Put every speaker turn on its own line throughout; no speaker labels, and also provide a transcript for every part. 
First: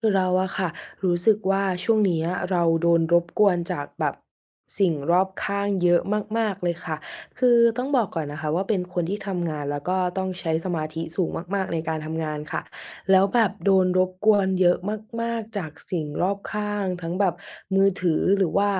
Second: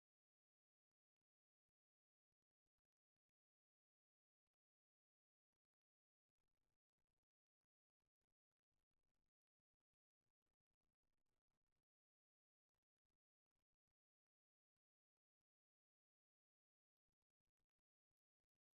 คือเราอะค่ะรู้สึกว่าช่วงเนี้ยเราโดนรบกวนจากแบบสิ่งรอบข้างเยอะมากๆเลยค่ะคือต้องบอกก่อนนะคะว่าเป็นคนที่ทำงานแล้วก็ต้องใช้สมาธิสูงมากๆในการทำงานค่ะแล้วแบบโดนรบกวนเยอะมากๆจากสิ่งรอบข้างทั้งแบบมือถือหรือว่า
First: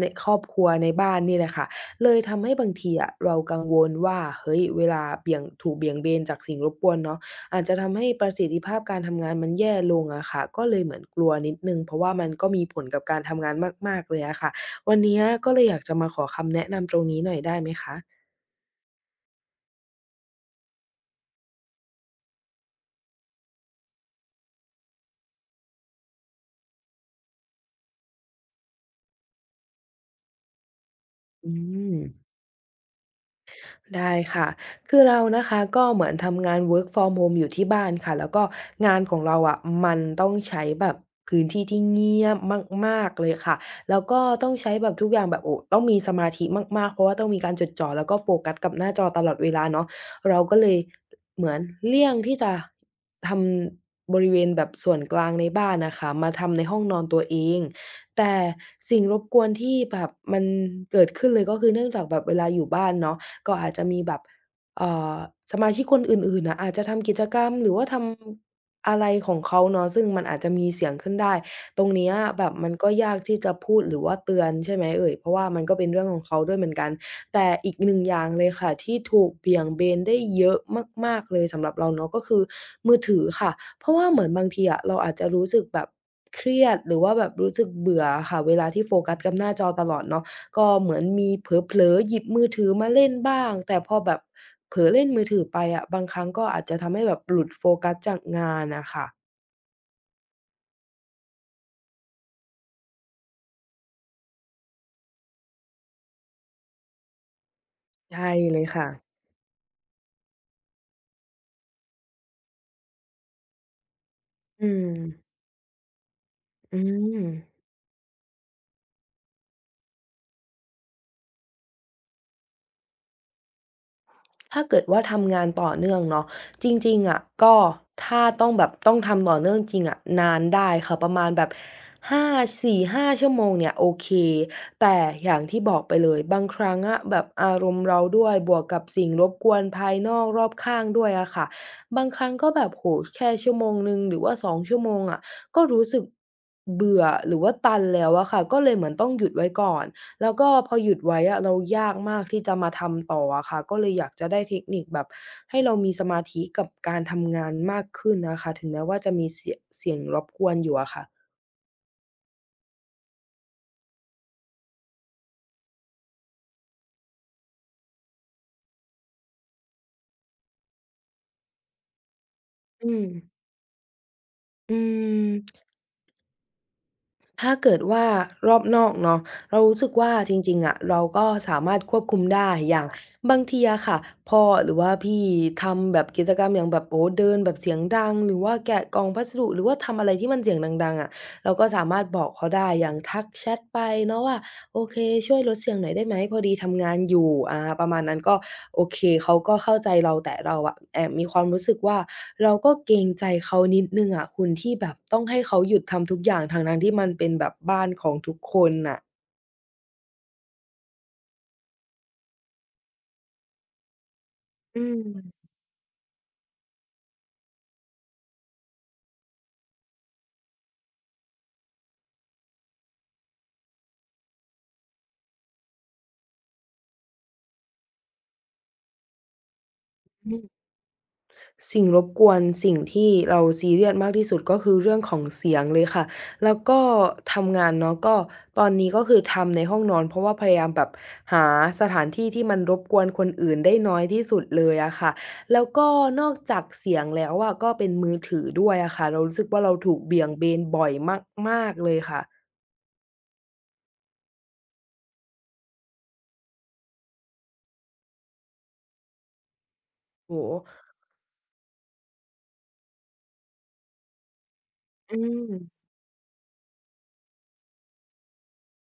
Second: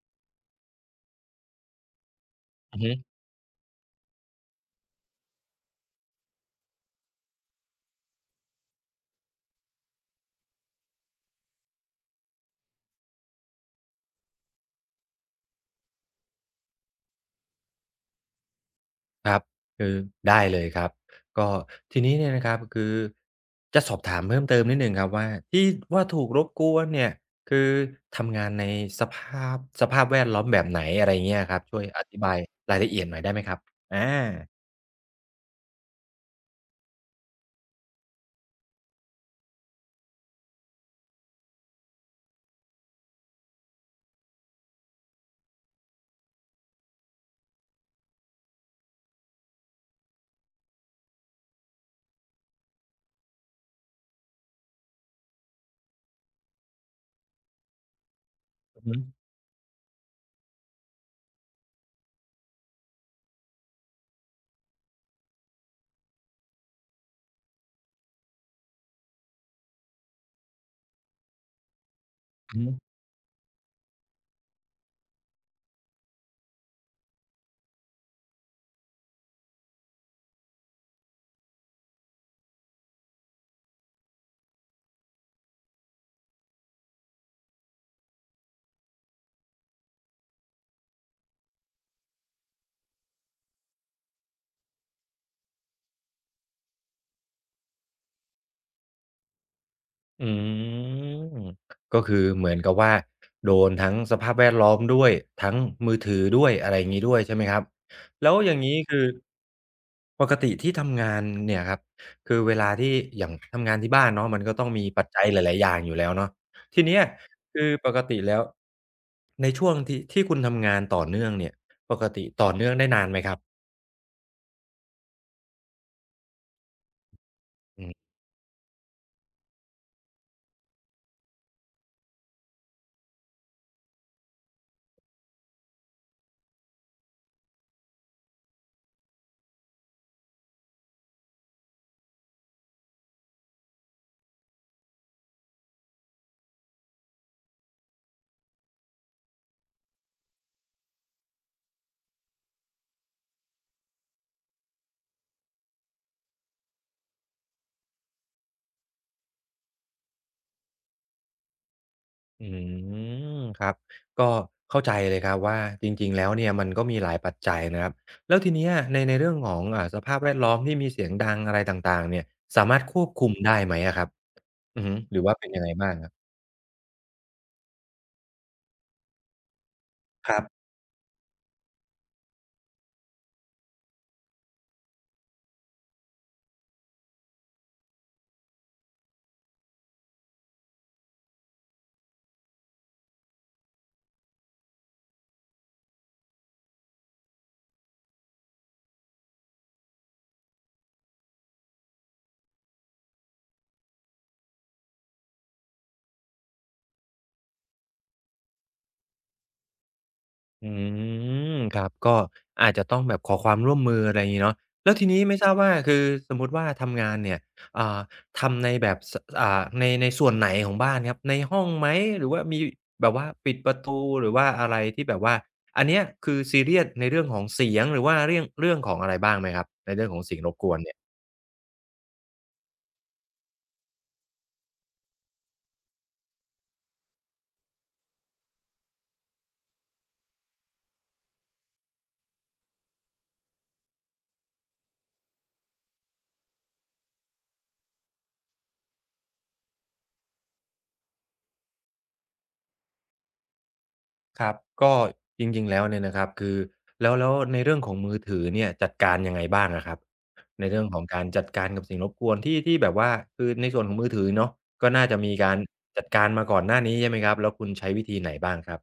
ในครอบครัวในบ้านนี่แหละค่ะเลยทำให้บาง
อือ
ที
ฮึ
อะเรากังวลว่าเฮ้ยเวลาเบี่ยงถูกเบี่ยงเบนจากสิ่งรบกวนเนาะ อาจจะทำให้ประสิทธิภาพการทำงานมันแย่ลงอะค่ะก็เลยเหมือนกลัวนิดหนึ่งเพราะว่ามันก็มีผลกับการทำงานมากๆเลยอะค่ะวันเนี้ยก็เลยอยากจะมาขอคำแนะนำตรงนี้หน่อยได้ไหมคะ
ครับคือได้เลยครับก็ทีนี้เนี่ยนะครับคือจะสอบถามเพิ่มเติมนิดหนึ่งครับว่าที่ว่าถูกรบกวนเนี่ยคือทำงานในสภาพสภาพแวดล้อมแบบไหนอะไรเงี้ย
อื
ครับช่วย
ม
อธิบายรายละเอียดหน่อยได้ไหมครับอา
ได้ค่ะ คือเรานะคะก็เหมือนทำงาน work from home อยู่ที่บ้านค่ะ แล้วก็งานของเราอะมันต้องใช้แบบพื้นที่ที่เงียบมากๆเลยค่ะ แล้วก็ต้องใช้แบบทุกอย่างแบบโอ้ต้องมีสมาธิมากๆเพราะว่าต้องมีการจดจ่อแล้วก็โฟกัสกับหน้าจอตลอดเวลาเนาะเราก็เลยเหมือนเลี่ยงที่จะทำบริเวณแบบส่วนกลางในบ้านน่ะค่ะมาทำในห้องนอนตัวเอง แต่
อือฮึ
สิ่งรบกวนที่แบบมันเกิดขึ้นเลยก็คือเนื่องจากแบบเวลาอยู่บ้านเนาะ ก็อาจจะมีแบบเอ่อสมาชิกคนอื่นๆน่ะอาจจะทำกิจกรรมหรือว่าทำอะไรของเขาเนาะซึ่งมันอาจจะมีเสียงขึ้นได้ตรงเนี้ยแบบ
อือ
มั
ฮึ
นก็ยากที่จะพูดหรือว่าเตือนใช่ไหมเอ่ยเพราะว่ามันก็เป็นเรื่องของเขาด้วยเหมือนกันแต่อีกหนึ่งอย่างเลยค่ะที่ถูกเบี่ยงเบนได้เยอะมากๆเลยสำหรับเราเนาะก็คือมือถือค่ะเพราะว่าเหมือนบางทีอะเราอาจจะรู้สึกแบบเครียดหรือว่าแบบรู้สึกเบื่ออะค่ะเวลาที่โฟกัสกับหน้าจอตลอดเนาะ ก็เหมือนมีเผลอๆหยิบมือถือมาเล่นบ้าง แต่พอแบบเผลอเล่นมือถือไปอะบางครั้งก็อาจจะทำให้แบบหลุดโฟกัสจากงานน่ะค่ะ
อืมก็คือเหมือนกับว่าโดนทั้งสภาพแวดล้อมด้วยทั้งมือถือด้วยอะไรอย่างงี้ด้วยใช่ไหมครับแล้
ใช่
วอย่า
เล
ง
ย
งี้
ค่ะ
คือปกติที่ทำงานเนี่ยครับคือเวลาที่อย่างทำงานที่บ้านเนาะมันก็ต้อ
อื
ง
ม
มีปัจจัยหลายๆอย่างอยู่แล้วเนาะ
อื
ทีเนี้ย
ม
คือปกติแล้วในช่วงที่คุณทำงานต่อเนื่องเนี่ยปกติต่อเนื่องได้นานไหมครับ
ถ้าเกิดว่าทำงานต่อเนื่องเนาะจริงๆอะก็
อืม
ถ้าต้องแบบต้องทำต่อเนื่องจริงอะนานได้ค่ะประมาณแบบห้า4-5 ชั่วโมงเนี่ยโอเคแต่อย่างที่บอกไปเลยบางครั้งอะแบบอารมณ์เราด้วยบวกกับสิ่งรบกวนภายนอกรอบข้างด้วยอะค่ะบางครั้งก็แบบโอ้โฮแค่1 ชั่วโมงหรือว่า2 ชั่วโมงอะก็รู้สึกเบื่อหรือว่าตันแล้วอะค่ะก็เลยเหมือนต้องหยุดไว้ก่อน แล้วก็พอหยุดไว้อะเรายากมากที่จะมาทำต่ออะค่ะก็เลยอยากจะได้เทคนิคแบบให้เรามีสมาธิกับการทำงานมากขึ้นนะคะถึงแม้ว่าจะมีเสียงรบกวนอยู่อะค่ะ
อืมครับก็เข้าใจเลยครับว่าจริงๆแล้วเนี่ยมันก็มีหลายปัจจัยนะครับแล้วทีเนี้ยในเรื่องของสภาพแวดล้อมที่มีเสียงดังอะไรต่างๆเนี่ยสามารถ
อื
ค
ม
วบคุมได้ไหมอะครับ
อื
อือฮึหรือว่าเป็นยัง
ม
ไงบ้างครับ
ถ้าเกิดว่ารอบนอกเนาะเรารู้สึกว่า
ค
จ
รั
ริง
บ
ๆอะเราก็สามารถควบคุมได้อย่างบางทีอะค่ะพ่อหรือว่าพี่ทำแบบกิจกรรมอย่างแบบโอ้โฮเดินแบบเสียงดังหรือว่าแกะกล่องพัสดุหรือว่าทำอะไรที่มันเสียงดังๆอะเราก็สามารถบอกเขาได้อย่างทักแชตไปเนาะว่า โอเคช่วยลดเสียงหน่อยได้ไหมพอดีทำงานอยู่อาประมาณนั้นก็โอเคเขาก็เข้าใจเราแต่เราอะแอบมีความรู้สึกว่าเราก็เกรงใจเขานิดหนึ่งอะคุณที่แบบต้องให้เขาหยุดทำทุกอย่างทั้งๆที่มันเป็นแบบบ้านของทุกคนน่ะ
อืมครับก็อาจจะต้องแบบขอความร่วมมืออะไรงี้เนาะ
อื
แล้วทีนี้ไม่
ม
ทราบว่าคือสมมุติว่าทำงานเนี่ยอ่าทำในแบบสอ่าในในส่วนไหนของบ้านครับในห้องไหมหรือว่ามีแบบว่าปิดประตูหรือว่าอะไรที่แบบว่าอันเนี้ยคือซีเรียสในเรื่องของเสียงหรือว่าเรื่องของอะไรบ้างไหมครับในเรื่องของเสียงรบกวนเนี่ย
สิ่งรบกวนสิ่งที่เราซีเรียสมากที่สุดก็คือเรื่องของเสียงเลยค่ะแล้วก็ทำงานเนาะก็ตอนนี้ก็คือทำในห้องนอนเพราะว่าพยายามแบบหาสถานที่ที่มันรบกวนคนอื่นได้น้อยที่สุดเลยอะค่ะแล้วก็นอกจากเสียงแล้วอะก็เป็นมือถือด้วยอะค่ะเรารู้สึกว่าเราถูกเบี่ยงเบนบ่อยมากๆเลยค่ะ
ครับก็จริงๆแล้วเนี่ยนะครับคือแล้วในเรื่องของมือถือเนี่ยจัดการยังไงบ้างอะครับ
โอ้โ
ใน
ฮ
เรื่องของการจัดการกับสิ่งรบกวนที่แบบว่าคือในส่วนของมือถือเนาะก็น่า
อื
จะมีการ
ม
จัดการมาก่อนหน้านี้ใช่ไหมครับแล้วคุณใช้วิธีไหนบ้างครับ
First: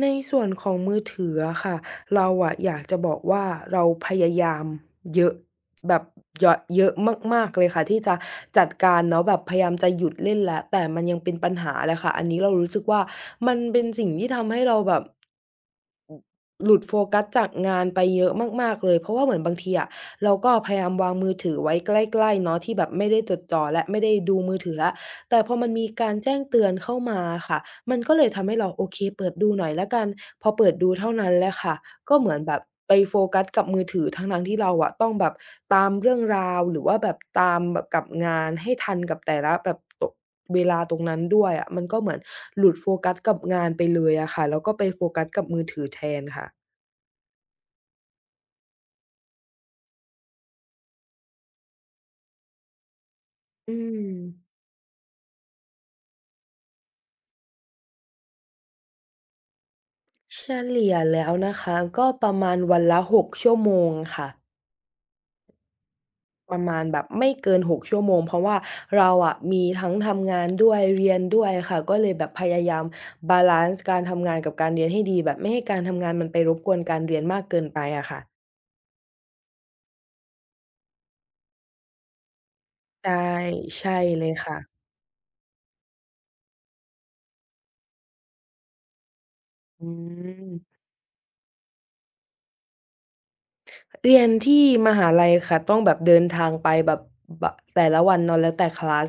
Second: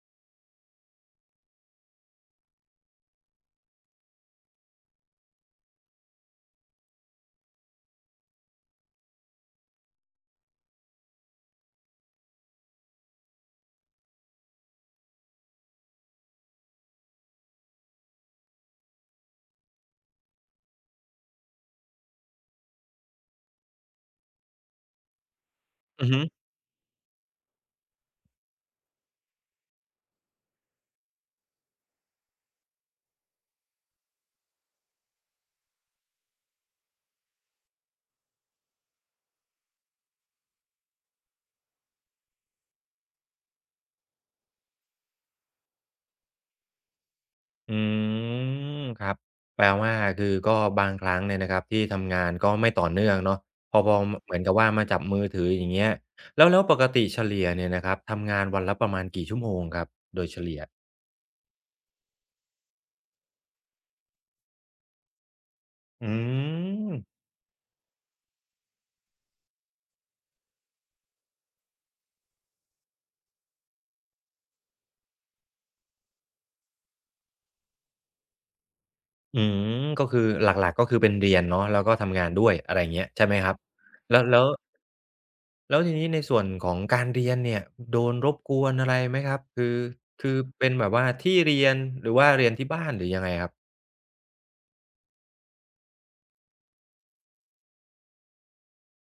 ในส่วนของมือถืออะค่ะเราอะอยากจะบอกว่าเราพยายามเยอะแบบเยาะเยอะมากๆเลยค่ะที่จะจัดการเนาะแบบพยายามจะหยุดเล่นแล้วแต่มันยังเป็นปัญหาแหละค่ะอันนี้เรารู้สึกว่ามันเป็นสิ่งที่ทำให้เราแบบหลุดโฟกัสจากงานไปเยอะมากๆเลยเพราะว่าเหมือนบางทีอะเราก็พยายามวางมือถือไว้ใกล้ๆเนาะที่แบบไม่ได้จดจ่อและไม่ได้ดูมือถือแล้วแต่พอมันมี
อือ
การ
ฮึ
แจ้งเตือนเข้ามาอะค่ะ มันก็เลยทำให้เราโอเคเปิดดูหน่อยแล้วกันพอเปิดดูเท่านั้นแหละค่ะก็เหมือนแบบไปโฟกัสกับมือถือทั้งๆที่เราอะต้องแบบตามเรื่องราวหรือว่าแบบตามแบบกับงานให้ทันกับแต่ละแบบตเวลาตรงนั้นด้วยอะมันก็เหมือนหลุดโฟกัสกับงานไปเลยอะค่ะแล้วก็ไปโฟกัสกับมือถือแทนค่ะ
อืมครับแปลว่าคือก็บางครั้งเนี่ยนะครับที่ทำงานก็ไม่ต่อเนื่องเนาะ
อื
พอพอ
ม
มเหมือนกับว่ามาจับมือถืออย่างเงี้ยแล้วปกติเฉลี่ยเนี่ยนะครับทำงานวันละประมาณกี่ชั่วโมงครับโดยเฉ
เฉ
ลี่ย
ลี่ยแล้วนะคะก็ประมาณวันละ6 ชั่วโมงค่ะ
อื
ประมาณแบบ
ม
ไม่เกิน6ชั่วโมงเพราะว่าเราอะมีทั้งทำงานด้วยเรียนด้วยค่ะก็เลยแบบพยายามบาลันซ์การทำงานกับการเรียนให้ดีแบบไม่ให้การทำงานมันไปรบกวนการเรียนมากเกินไปอะค่ะ
อืมก็คือหลักๆก็คือเป็นเรียนเนาะแล้วก็ทำงานด้วยอะไรอย่างเงี้ย
ใช่
ใช่ไหมครับ
ใช่
แล้ว
เลย
แล้ว
ค่ะ
แล้วทีนี้ในส่วนของการเรียนเนี่ยโดนรบกวนอะไรไหมครับคือ
อื
คือเป็น
ม
แบบว่าที่เรียนหรือว่าเรียนที่บ้านหรือยังไงครับ
เรียนที่มหาลัยค่ะต้องแบบเดินทางไปแบบบแต่ละวันเนาะแล้วแต่คลาส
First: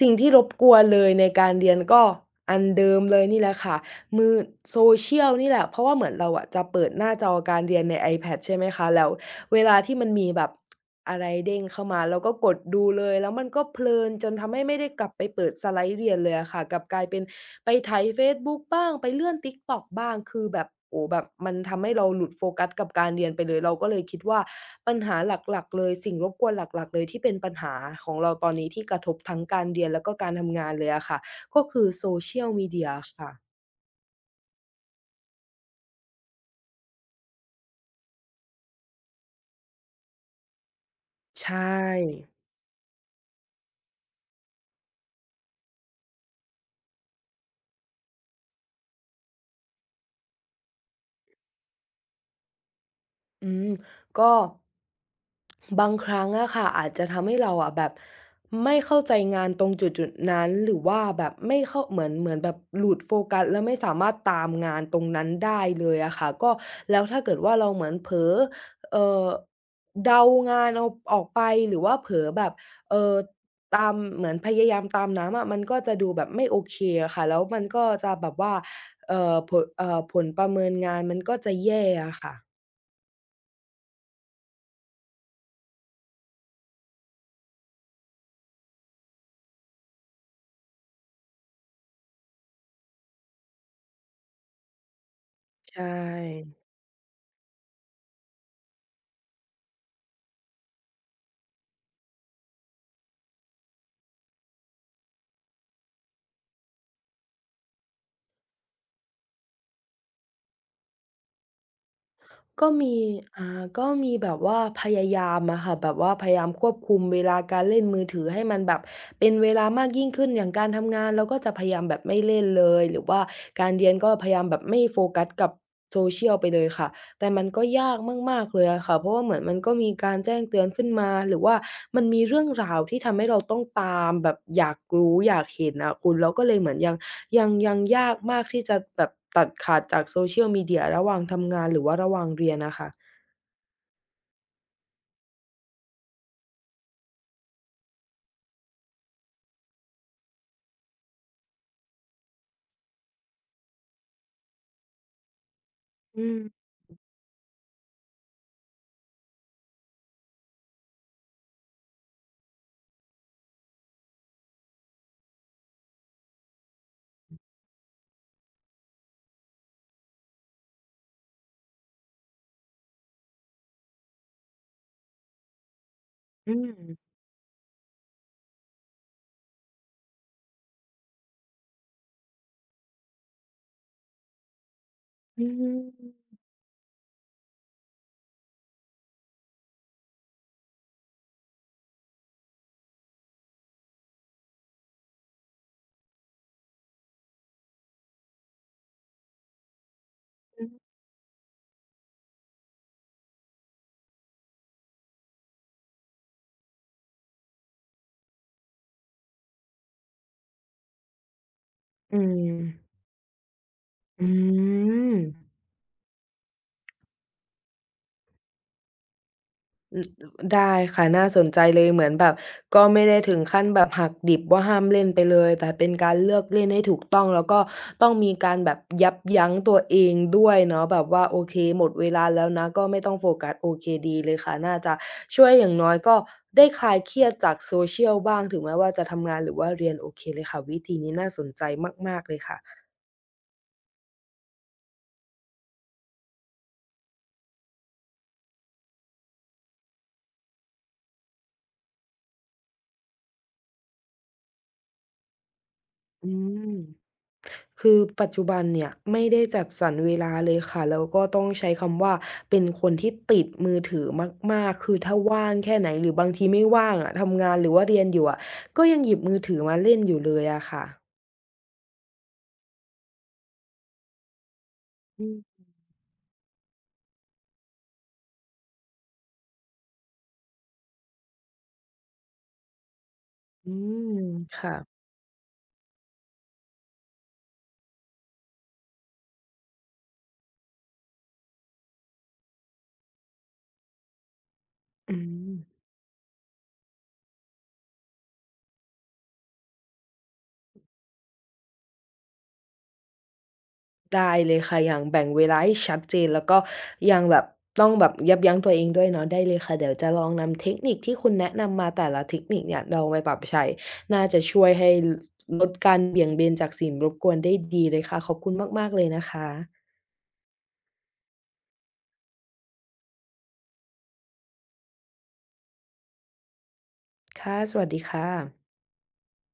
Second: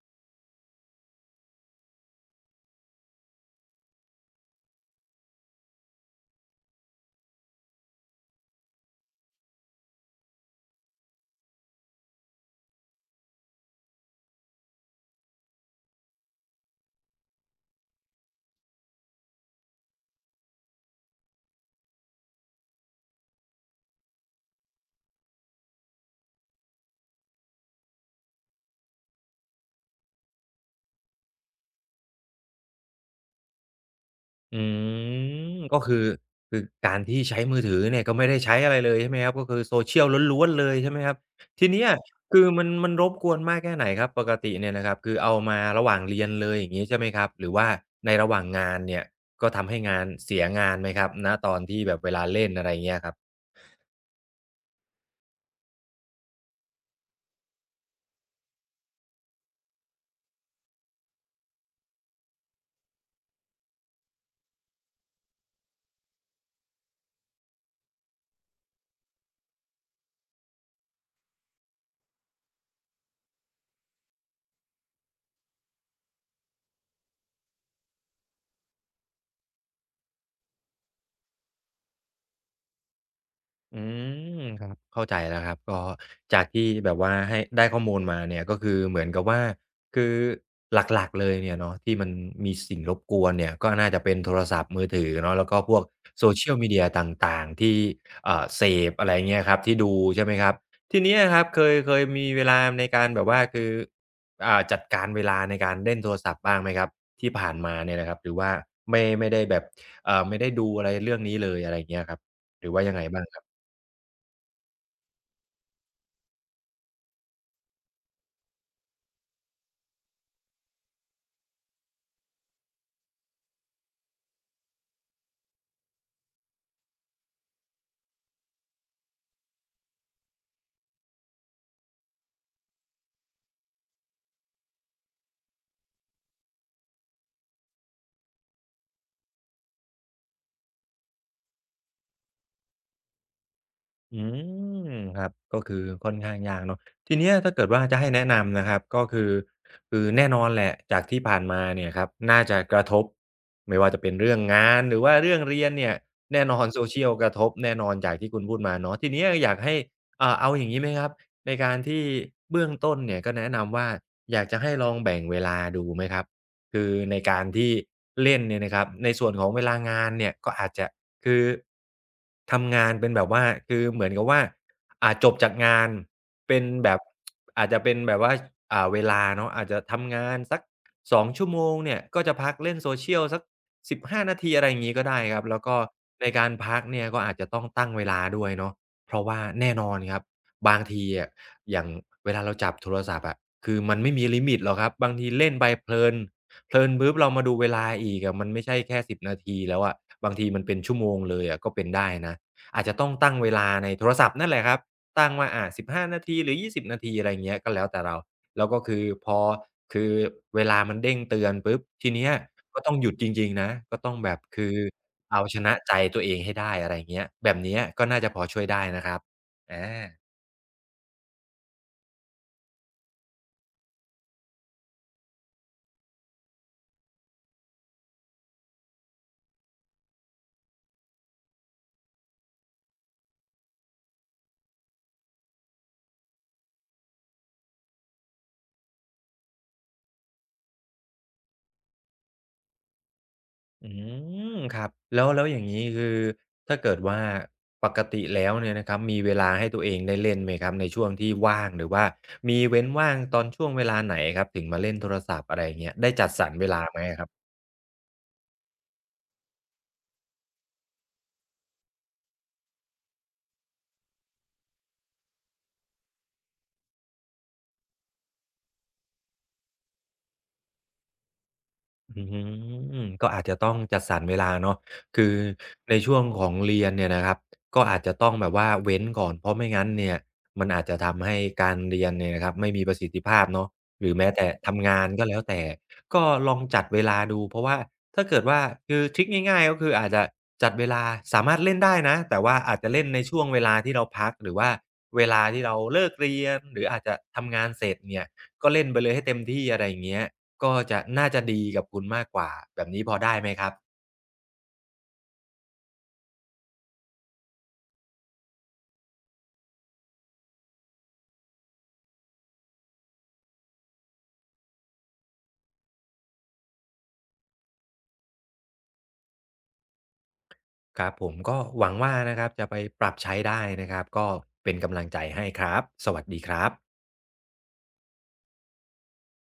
สิ่งที่รบกวนเลยในการเรียนก็อันเดิมเลยนี่แหละค่ะมือ Social นี่แหละเพราะว่าเหมือนเราอะจะเปิดหน้าจอการเรียนใน iPad ใช่ไหมคะแล้วเวลาที่มันมีแบบ อะไรเด้งเข้ามาเราก็กดดูเลยแล้วมันก็เพลินจนทำให้ไม่ได้กลับไปเปิดสไลด์เรียนเลยอะค่ะกลับกลายเป็นไปไถเฟซบุ๊กบ้างไปเลื่อน TikTok บ้างคือแบบโอ้แบบมันทำให้เราหลุดโฟกัสกับการเรียนไปเลยเราก็เลยคิดว่าปัญหาหลักๆเลยสิ่งรบกวนหลักๆเลยที่เป็นปัญหาของเราตอนนี้ที่กระทบทั้งการเรียนแล้วก็การทำงานเลยอะค่ะก็คือ Social Media ค่ะ
อืมก็คือการที่ใช้มือถือเนี่ยก็ไม่ได้ใช้อะไรเลยใช่ไหมครับก็คือโซเชียลล้วนๆเลยใช่ไหมครับ
ใช
ทีเนี้ย
่
คือมันรบกวนมากแค่ไหนครับปกติเนี่ยนะครับคือเอามาระหว่างเรียนเลยอย่างงี้ใช่ไหมครับหรือว่าในระหว่างงานเนี่ยก็ทำให้งานเสียงานไหมครับณตอนที่แบบเวลาเล่นอะไรเงี้ยครับ
อืมก็ บางครั้งอะค่ะอาจจะทำให้เราอะแบบไม่เข้าใจงานตรงจุดๆนั้นหรือว่าแบบไม่เข้าเหมือนแบบหลุดโฟกัสแล้วไม่สามารถตามงานตรงนั้นได้เลยอะค่ะก็แล้วถ้าเกิดว่าเราเหมือนเผลอเอ่อเดางานเอาออกไปหรือว่าเผลอแบบเอ่อตามเหมือนพยายามตามน้ำอะมันก็จะดูแบบไม่โอเคอะค่ะแล้วมันก็จะแบบว่าเอ่อผลผลประเมินงานมันก็จะแย่อะค่ะ
อืมครับเข้าใจแล้วครับก็จากที่แบบว่าให้ได้ข้อมูลมาเนี่ยก็คือเหมือนกับว่าคือหลักๆเลยเนี่ยเนาะที่มันมีสิ่งรบกวนเนี่ยก็น่าจะเป็นโทรศัพท์มือถือเนาะแล้วก็พวก
ใช่
Social Media ต่างๆที่เสพอะไรเงี้ยครับที่ดูใช่ไหมครับทีเนี้ยครับเคยมีเวลาในการแบบว่าคือจัดการเวลาในการเล่นโทรศัพท์บ้างไหมครับที่ผ่านมาเนี่ยนะครับหรือว่าไม่ได้แบบไม่ได้ดูอะไรเรื่องนี้เลยอะไรเงี้ยครับห
ก็
รือว่ายั
มี
งไงบ้าง
อ่าก็มีแบบว่าพยายามอะค่ะแบบว่าพยายามควบคุมเวลาการเล่นมือถือให้มันแบบเป็นเวลามากยิ่งขึ้นอย่างการทำงานเราก็จะพยายามแบบไม่เล่นเลยหรือว่าการเรียนก็พยายามแบบไม่โฟกัสกับ Social ไปเลยค่ะแต่มันก็ยากมากๆเลยอะค่ะเพราะว่าเหมือนมันก็มีการแจ้งเตือนขึ้นมาหรือว่ามันมีเรื่องราวที่ทำให้เราต้องตามแบบอยากรู้อยากเห็นอะคุณเราก็เลยเหมือนยัง ยังยากมากที่จะแบบตัดขาดจาก social media ระหว่างทำงานหรือว่าระหว่างเรียนอะค่ะ
อืมครับก็คือค่อนข้างยากเนาะทีเนี้ยถ้าเกิดว่าจะให้แนะนำนะครับก็คือคือแน่นอนแหละจากที่ผ่านมาเนี่ยครับน่าจะกระทบไม่ว่าจะเป็นเรื่องงานหรือว่าเรื่องเรียนเนี่ย
อืม
แน่นอน social กระทบแน่นอนจากที่คุณพูดมาเนาะทีเนี้ยอยากให้เอาอย่างงี้ไหมครับในการที่เบื้องต้นเนี่ยก็แนะนำว่าอยากจะให้ลองแบ่งเวลาดูไหมครับคือในการที่เล่นเนี่ยนะครับในส่วนของเวลางานเนี่ยก็อาจจะ คือทำงานเป็นแบบว่าคือเหมือนกับว่าจบจากงาน
อื
เป็น
ม
แบบอาจจะเป็นแบบว่าเวลาเนาะอาจจะทำงานสัก2ชั่วโมงเนี่ยก็จะพักเล่น Social สัก15นาทีอะไรอย่างงี้ก็ได้ค
อื
รับแล้วก็
ม
ในการพักเนี่ยก็อาจจะต้องตั้งเวลาด้วยเนาะเพราะว่าแน่นอนครับบางทีอะอย่างเวลาเราจับโทรศัพท์อะคือมันไม่มีลิมิตหรอกครับบางทีเล่นไปเพลิน เพลินปุ๊บเรามาดูเวลาอีกอะมันไม่ใช่แค่10นาทีแล้วอะบางทีมันเป็นชั่วโมงเลยอะก็เป็นได้นะอาจจะต้องตั้งเวลาในโทรศัพท์นั่นแหละครับตั้งว่า15นาทีหรือ20นาทีอะไรอย่างเงี้ยก็แล้วแต่เราแล้วก็คือเวลามันเด้งเตือนปุ๊บที
อื
เนี้ย
ม
ก็ต้องหยุดจริงๆนะก็ต้อง
อื
แบบคือ
ม
เอาชนะใจตัวเองให้ได้อะไรอย่างเงี้ยแบบเนี้ยก็น่าจะพอช่วยได้นะครับอา
ได้ค่ะน่าสนใจเลยเหมือนแบบก็ไม่ได้ถึงขั้นแบบหักดิบว่าห้ามเล่นไปเลยแต่เป็นการเลือกเล่นให้ถูกต้องแล้วก็ต้องมีการแบบยับยั้งตัวเองด้วยเนาะแบบว่าโอเคหมดเวลาแล้วนะก็ไม่ต้องโฟกัสโอเคดีเลยค่ะน่าจะช่วยอย่างน้อยก็ได้คลายเครียดจาก social บ้างถึงแม้ว่าจะทำงานหรือว่าเรียนโอเคเลยค่ะวิธีนี้น่าสนใจมากๆเลยค่ะ
อืมครับแล้วอย่างงี้คือถ้าเกิดว่าปกติแล้วเนี่ยนะครับมีเวลาให้ตัวเองได้เล่นไหมครับในช่วงที่ว่างหรือว่ามีเว้นว่างตอนช่วงเวลาไหนครับถึงมาเล่นโทรศัพท์อะไรอย่างเงี้ยได้จั
อื
ดสรรเวลาไหม
ม
อะครับ
คือปัจจุบันเนี่ยไม่ได้จัดสรรเวลาเลยค่ะแล้วก็ต้องใช้คำว่าเป็นคนที่ติดมือถือมากๆคือถ้าว่างแค่ไหนหรือบางทีไม่ว่างอะทำงานหรือว่าเรียนอยู่อะก็ยังหยิบมือถือมาเล่นอยู่เลยอะค่ะ
อืมก็อาจจะต้องจัดสรรเวลาเนาะ
อื
คือ
ม
ในช่วงของเรียนเนี่ยนะครับก็อาจจะต้องแบบว่าเว้นก่อนเพราะไม่งั้นเนี่ยมันอาจจะทำให้การเรียนเนี่ยนะครับไม่มีประสิทธิภาพเนาะ
อื
ห
ม
รือแม้แต่ทำ
ค่ะ
งานก็แล้วแต่ก็ลองจัดเวลาดูเพราะว่าถ้าเกิดว่าคือทริกง่ายๆก็คืออาจจะจัดเวลาสามารถเล่นได้นะแต่ว่าอาจจะเล่นในช่วงเวลาที่เราพักหรือว่า
อื
เวลาที่เรา
ม
เลิกเรียนหรืออาจจะทำงานเสร็จเนี่ยก็เล่นไปเลยให้เต็มที่อะไรอย่างเงี้ย ก็จะน่าจะดีกับคุณมากกว่าแบบนี้พอได้ไหมครับ
ได้เลยค่ะอย่างแบ่งเวลาให้ชัดเจนแล้วก็ยังแบบต้องแบบยับยั้งตัวเองด้วยเนาะได้เลยค่ะเดี๋ยวจะลองนำเทคนิคที่คุณแนะนำมาแต่ละเทคนิคเนี่ยเราไปปรับใช้น่าจะช่วยให้ลดการเบี่ยงเบนจากสิ่งรบกวนได้ดีเลยค่ะขอบคุณมากๆเลยนะคะ
ครับผมก็หวังว่านะครับจะไปปรับใช้ได้นะครับก็เป็นกำลังใจให้ครับสวัสดีครับ
ค่ะสวัสดีค่ะ